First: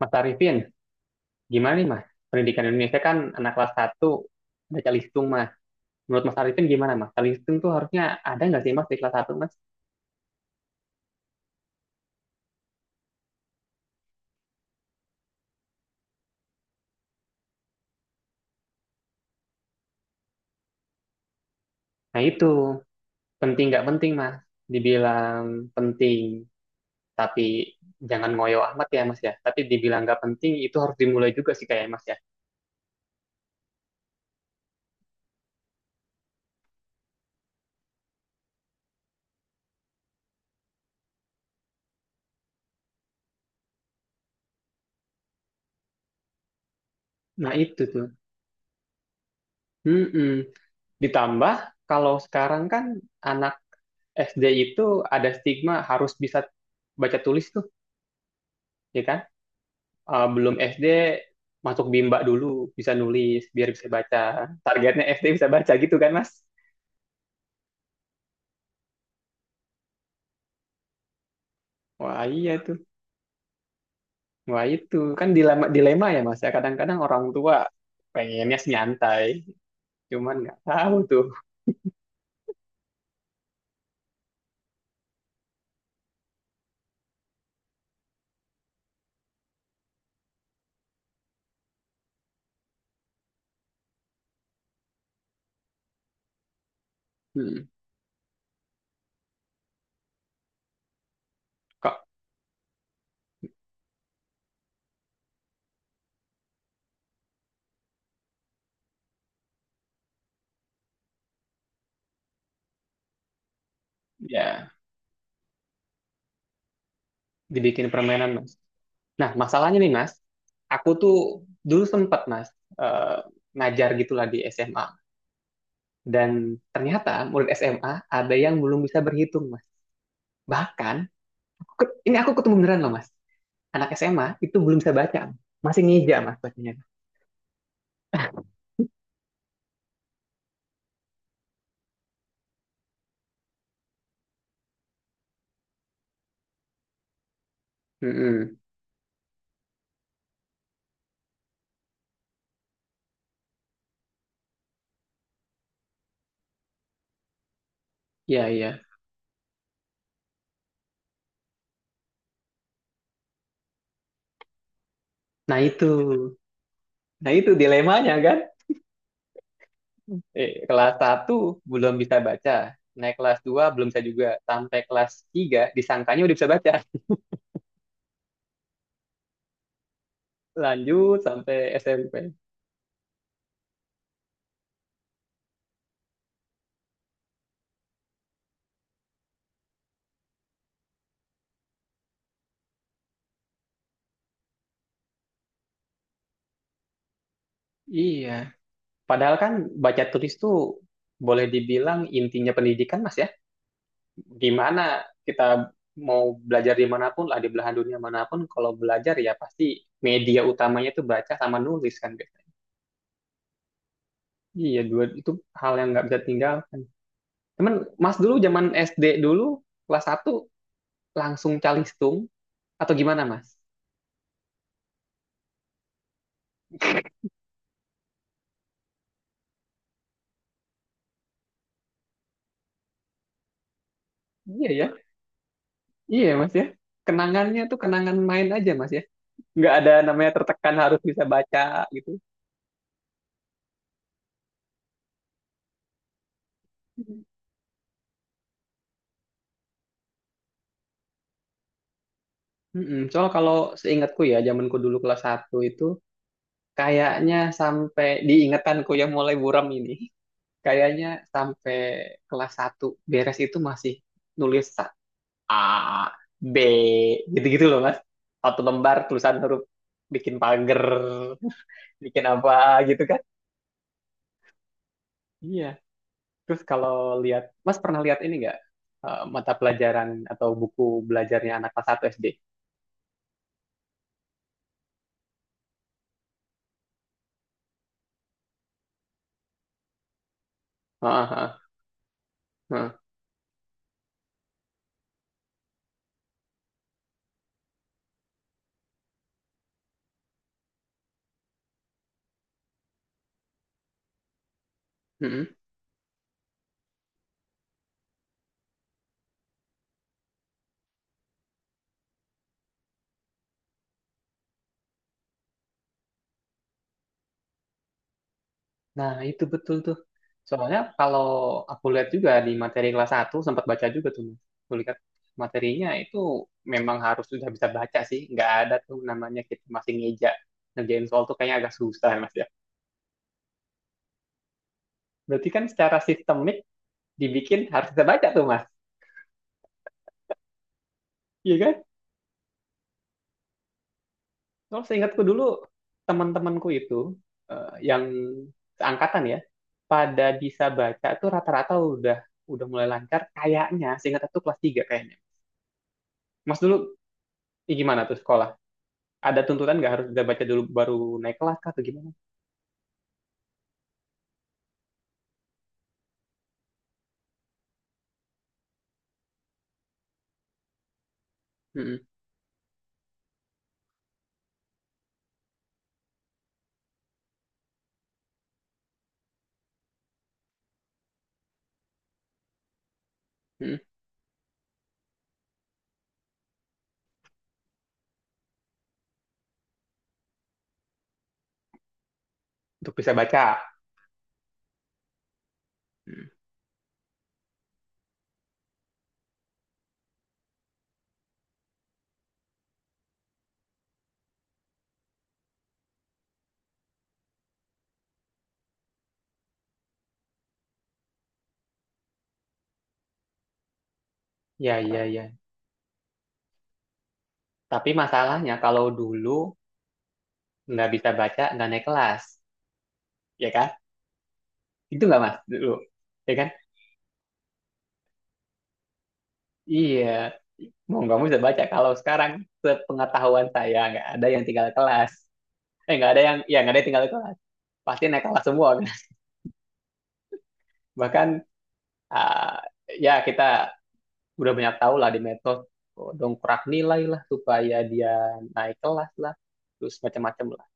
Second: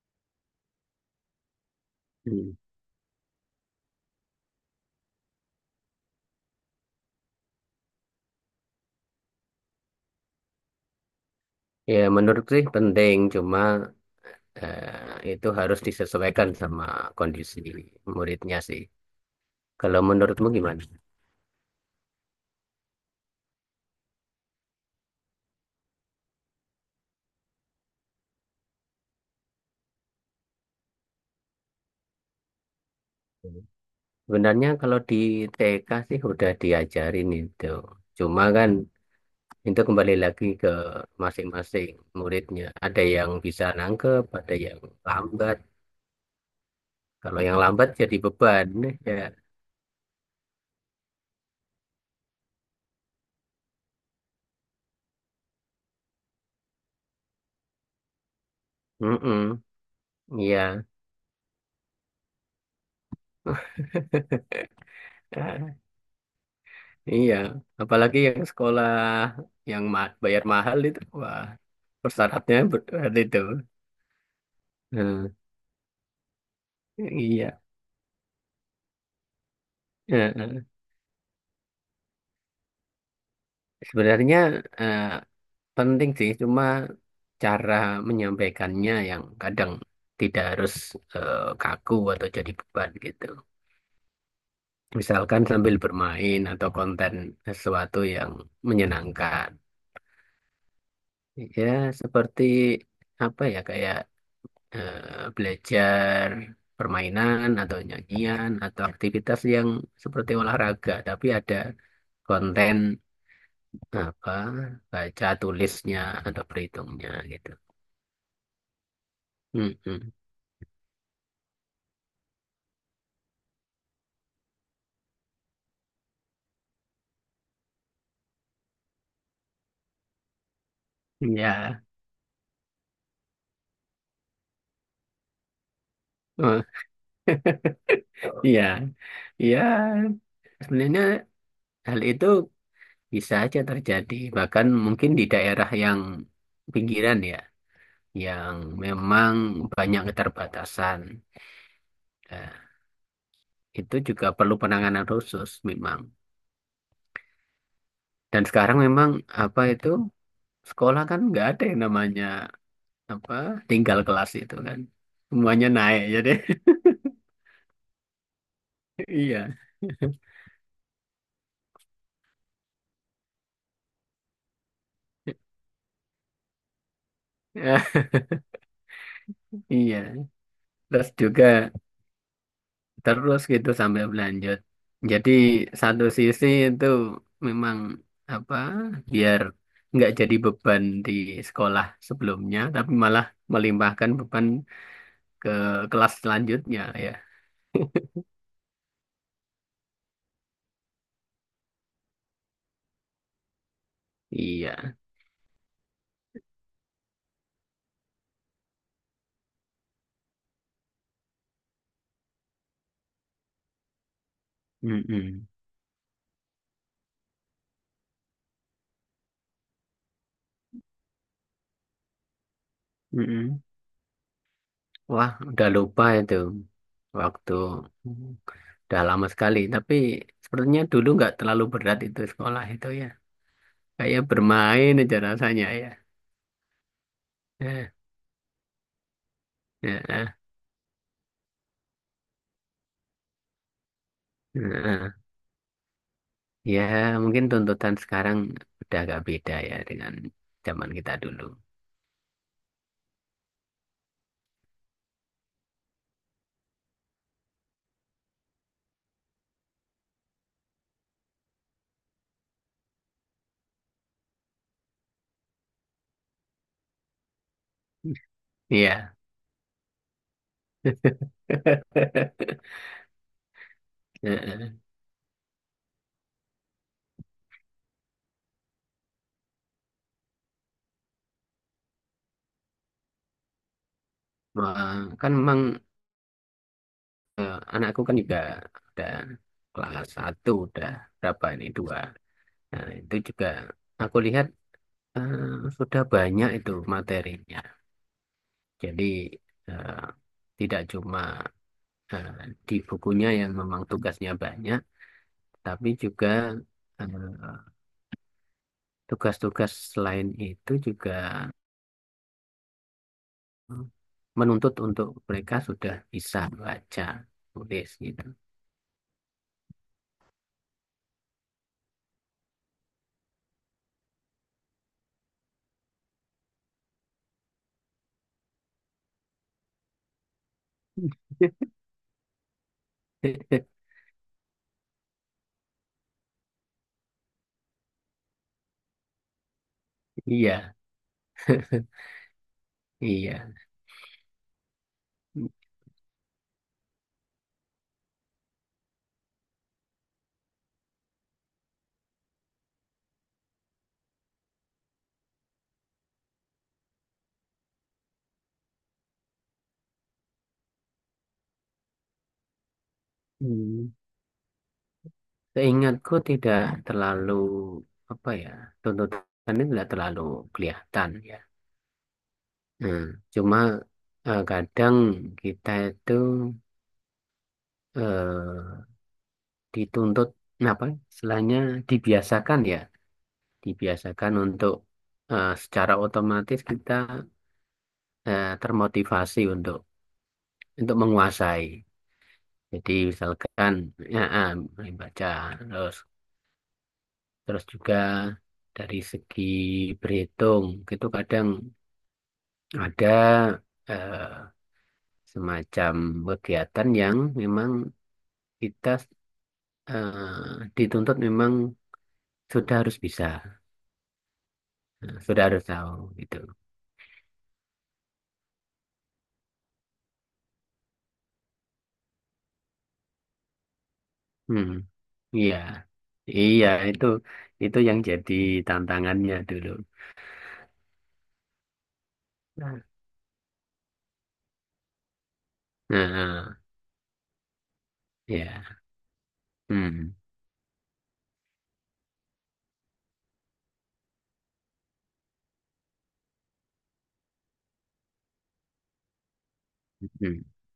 Mas Arifin, gimana nih Mas? Hmm. Pendidikan Indonesia kan anak kelas satu baca listung Mas. Menurut Mas Arifin gimana Mas? Baca Listung tuh harusnya ada nggak sih Mas di kelas satu Mas? Ya, menurut sih penting, cuma itu harus disesuaikan sama kondisi muridnya sih. Kalau menurutmu gimana? Nah itu, penting nggak penting Mas? Dibilang penting, tapi jangan ngoyo amat ya Mas ya. Tapi dibilang nggak penting itu harus dimulai juga sih kayak Mas ya. Sebenarnya kalau di TK sih udah diajarin itu. Cuma kan itu kembali lagi ke masing-masing muridnya. Ada yang bisa nangkep, ada yang lambat. Kalau Nah yang itu lambat tuh. jadi beban ya. Mm-mm. Ditambah kalau sekarang kan anak SD itu ada stigma harus bisa baca tulis tuh, ya kan? Mm-mm. Belum Iya. SD masuk bimbak dulu bisa nulis biar bisa baca. Targetnya SD bisa baca gitu kan Mas? Iya, apalagi yang sekolah yang bayar mahal itu, wah. Wah iya Persyaratnya tuh, berat itu. wah itu Hmm, kan dilema dilema ya Mas ya. Kadang-kadang orang tua iya. pengennya sih nyantai, Eh, cuman nggak eh. tahu tuh. Sebenarnya eh, penting sih, cuma cara menyampaikannya yang kadang tidak harus kaku atau jadi beban gitu. Misalkan sambil bermain atau konten Hmm. sesuatu yang menyenangkan. Ya, Kok seperti apa ya, kayak belajar permainan atau nyanyian atau aktivitas yang seperti olahraga, tapi ada konten apa ya baca tulisnya atau perhitungnya gitu. dibikin permainan Mas. Nah masalahnya nih Mas, Mm-mm. aku tuh dulu sempet Mas eh, ngajar gitulah di SMA. Dan ternyata murid SMA ada yang belum bisa berhitung Mas. Bahkan Ya, ini aku ketemu beneran loh Mas. Anak SMA itu belum bisa baca, masih ngeja mas Eh, bacanya. ya, ya. Sebenarnya hal itu bisa aja terjadi. Bahkan mungkin di daerah yang pinggiran ya, yang Mm-mm. memang banyak keterbatasan. Nah, itu juga perlu penanganan khusus memang. Dan Iya, iya. sekarang memang apa itu sekolah kan nggak ada yang namanya apa tinggal kelas itu kan. Nah Semuanya itu, naik jadi nah itu dilemanya kan. iya. Kelas satu belum bisa baca, naik kelas 2 belum bisa juga, sampai kelas 3 disangkanya udah bisa baca. Ya, iya, terus Lanjut juga sampai SMP. terus gitu sambil berlanjut. Jadi satu sisi itu memang apa biar nggak jadi beban di sekolah sebelumnya, tapi malah melimpahkan beban ke kelas selanjutnya ya. Iya. Padahal kan baca tulis tuh boleh dibilang intinya pendidikan mas ya. Iya. Gimana kita mau belajar dimanapun lah di belahan dunia manapun, kalau belajar ya pasti media utamanya tuh baca sama nulis kan. Gitu. Iya, dua itu Mm-mm. hal yang nggak bisa tinggalkan. Temen, Mas dulu zaman SD dulu kelas satu langsung calistung atau gimana, Mas? Mm-mm. Wah, udah lupa itu, waktu udah lama sekali. Tapi sepertinya dulu nggak terlalu berat itu sekolah itu ya. Kayak Iya ya, bermain aja rasanya ya. iya Mas ya. Kenangannya tuh Eh, kenangan main aja, Mas ya. Nggak ada eh, eh. namanya tertekan harus bisa baca gitu. Nah, ya mungkin tuntutan sekarang udah agak beda ya dengan zaman kita dulu. Mm-mm. Soal kalau seingatku ya, zamanku dulu kelas satu itu kayaknya sampai diingetanku yang mulai buram ini, kayaknya sampai kelas satu beres itu masih nulis A B gitu-gitu loh mas, satu lembar Iya. tulisan huruf, bikin pagar, bikin apa gitu kan. Heeh. Iya. Terus kalau lihat mas pernah lihat ini nggak, mata pelajaran atau buku belajarnya anak kelas 1 SD? Wah, kan memang anakku kan juga udah kelas satu, udah Heeh, berapa heeh, ini dua. Nah, heeh. itu juga aku lihat sudah banyak itu materinya. Jadi eh, tidak cuma eh, di bukunya yang memang tugasnya banyak, Mm-mm. tapi juga eh, tugas-tugas selain itu juga hmm, menuntut untuk mereka sudah bisa baca, tulis gitu. Nah, itu betul tuh. Soalnya kalau aku lihat juga di materi kelas satu sempat baca juga tuh, Mas. Aku lihat materinya itu memang harus sudah bisa baca sih. Nggak ada tuh namanya kita masih ngeja. Ngerjain soal tuh kayaknya agak susah, Mas. Berarti kan secara sistemik dibikin harus bisa baca tuh Mas. Iya, Iya kan? iya. Kalau seingatku dulu teman-temanku itu yang seangkatan ya pada bisa baca tuh rata-rata udah mulai lancar kayaknya, seingat aku kelas 3 kayaknya. Mas dulu gimana tuh sekolah? Ada tuntutan nggak harus bisa baca dulu baru naik kelas kah atau gimana? Hmm. Seingatku tidak terlalu apa ya, tuntutannya tidak terlalu kelihatan ya. Mm-mm, Hmm. Cuma kadang kita itu eh, dituntut apa? Istilahnya dibiasakan ya, mm-mm. dibiasakan untuk secara otomatis kita termotivasi untuk menguasai. Jadi Untuk bisa baca. misalkan ya, mulai baca terus, Mm. terus juga dari segi berhitung itu kadang ada eh, semacam kegiatan yang memang kita dituntut memang sudah harus bisa, Ya ya ya. sudah harus tahu gitu. Tapi masalahnya kalau dulu nggak bisa baca nggak naik kelas, ya kan? Hmm, Itu nggak Mas iya. dulu, ya kan? Iya, itu yang jadi tantangannya dulu. Iya, mau nggak mau bisa baca. Kalau sekarang Nah, sepengetahuan saya nggak ada yang tinggal kelas. Eh nggak ada yang, nah, Ya nggak ada yang tinggal kelas. Pasti naik kelas semua. ya. Hmm. Bahkan ah, ya kita udah banyak tahu lah di medsos, dongkrak nilai lah supaya dia naik kelas lah, terus Hmm, macam-macam lah.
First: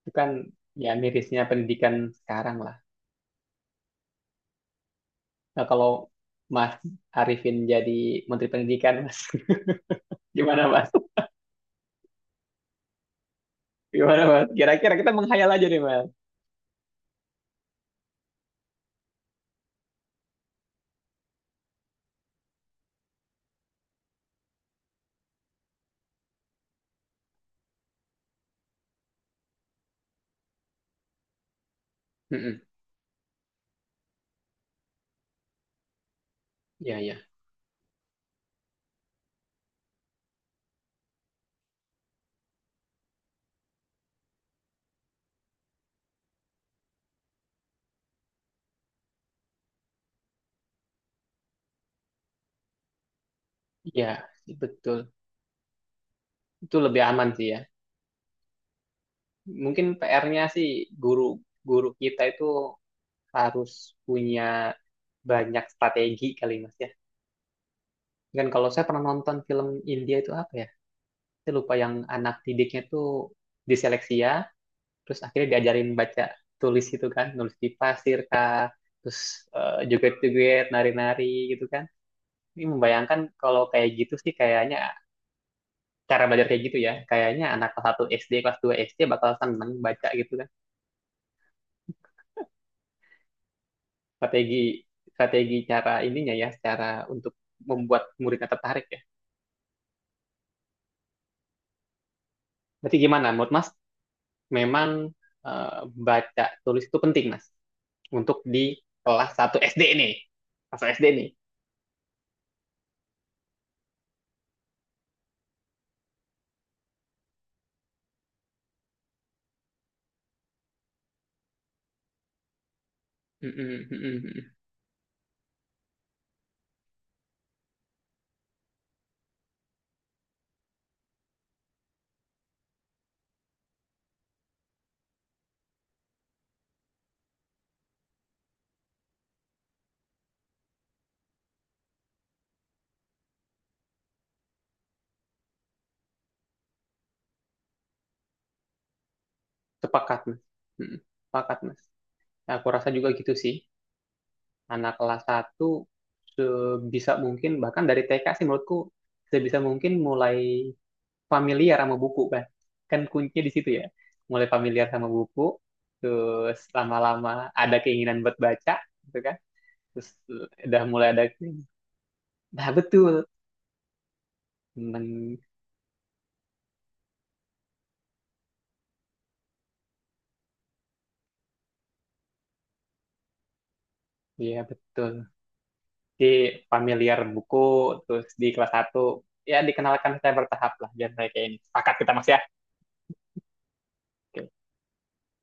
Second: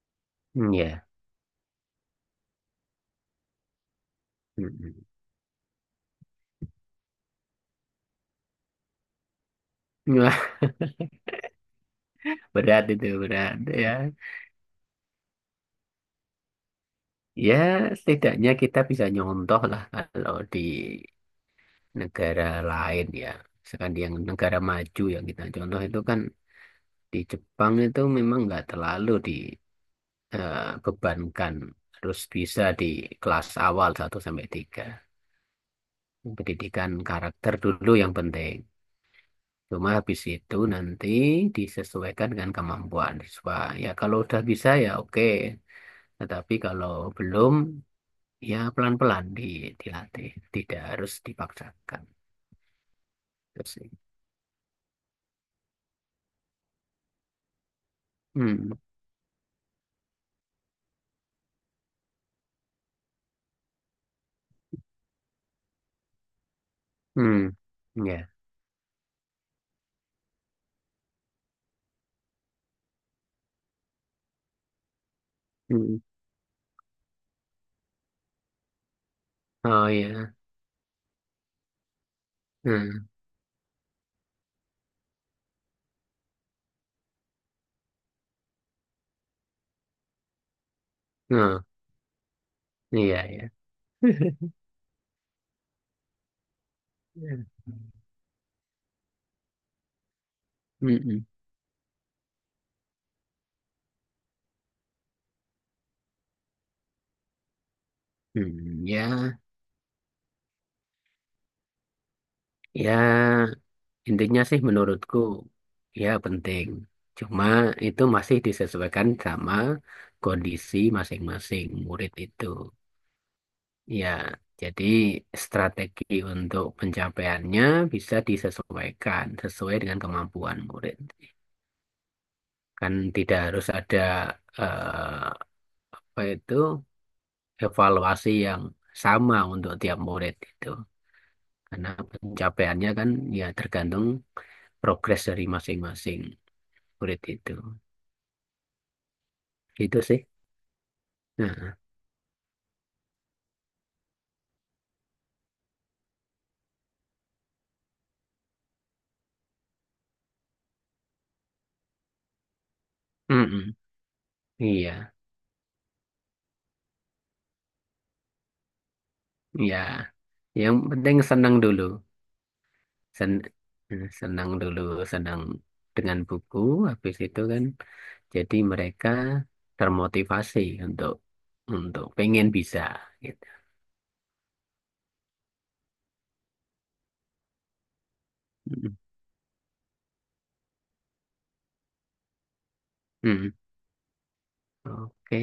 Itu kan hmm, ya ya. mirisnya pendidikan sekarang lah. Hmm, Nah kalau Mas Arifin jadi Menteri Pendidikan, Mas, hmm. Wah, gimana Mas? berat itu, berat ya. Gimana Mas? Kira-kira kita menghayal aja nih Mas. Ya, setidaknya kita bisa nyontoh lah kalau di negara lain ya. Misalkan di yang negara maju yang kita contoh itu kan di Jepang itu memang nggak terlalu dibebankan harus Mm-mm. bisa di kelas awal satu sampai tiga. Pendidikan Iya, iya. karakter dulu yang penting. Cuma habis itu nanti disesuaikan dengan kemampuan siswa. Ya kalau udah bisa ya oke. Tetapi kalau belum, ya pelan-pelan di, dilatih, tidak harus dipaksakan. Terus, Iya, sih, betul. Itu lebih aman sih ya. hmm, Mungkin PR-nya sih guru guru kita itu harus punya banyak strategi kali Mas ya. hmm, ya, Kan kalau saya pernah nonton film India itu apa ya? Saya lupa yang anak didiknya tuh diseleksi ya, terus akhirnya diajarin hmm. baca tulis itu kan, nulis di pasir kah, terus Oh ya, joget-joget, nari-nari gitu kan. Ini hmm, membayangkan kalau kayak gitu sih, kayaknya cara belajar kayak gitu ya. Kayaknya anak kelas 1 SD, kelas 2 SD bakal seneng baca gitu kan. oh, iya ya. Strategi strategi cara ininya ya, cara untuk Ya. membuat muridnya tertarik ya. Hmm, hmm, Berarti gimana menurut Mas? Memang eh, baca tulis itu penting Mas untuk di hmm, kelas ya, 1 SD nih. Masuk SD nih. ya intinya sih menurutku ya penting. Cuma itu masih disesuaikan sama kondisi masing-masing murid itu. Mm-mm, mm-mm, Ya, mm-mm. jadi strategi untuk pencapaiannya bisa disesuaikan sesuai dengan kemampuan murid. Kan tidak harus ada eh, apa itu evaluasi yang sama untuk tiap murid itu. Karena pencapaiannya kan ya tergantung progres dari masing-masing murid itu. Itu Sepakat sih. Mas. Mm-mm. Sepakat Nah, Mas. Aku rasa juga gitu sih. Anak kelas satu sebisa mungkin bahkan dari TK sih menurutku sebisa mungkin mulai familiar sama buku, kan kan kuncinya di situ mm-mm. ya, mulai familiar sama Iya, buku, terus lama-lama ada keinginan buat baca gitu kan. iya. Terus Yang udah mulai penting ada, senang dulu. nah betul, sen senang dulu, temen, senang dengan buku habis itu kan jadi mereka termotivasi untuk pengen bisa gitu. iya betul di familiar buku, terus di kelas Mm. satu, ya dikenalkan secara bertahap lah biar saya kayak ini sepakat kita mas ya. Mm. Oke, Oke.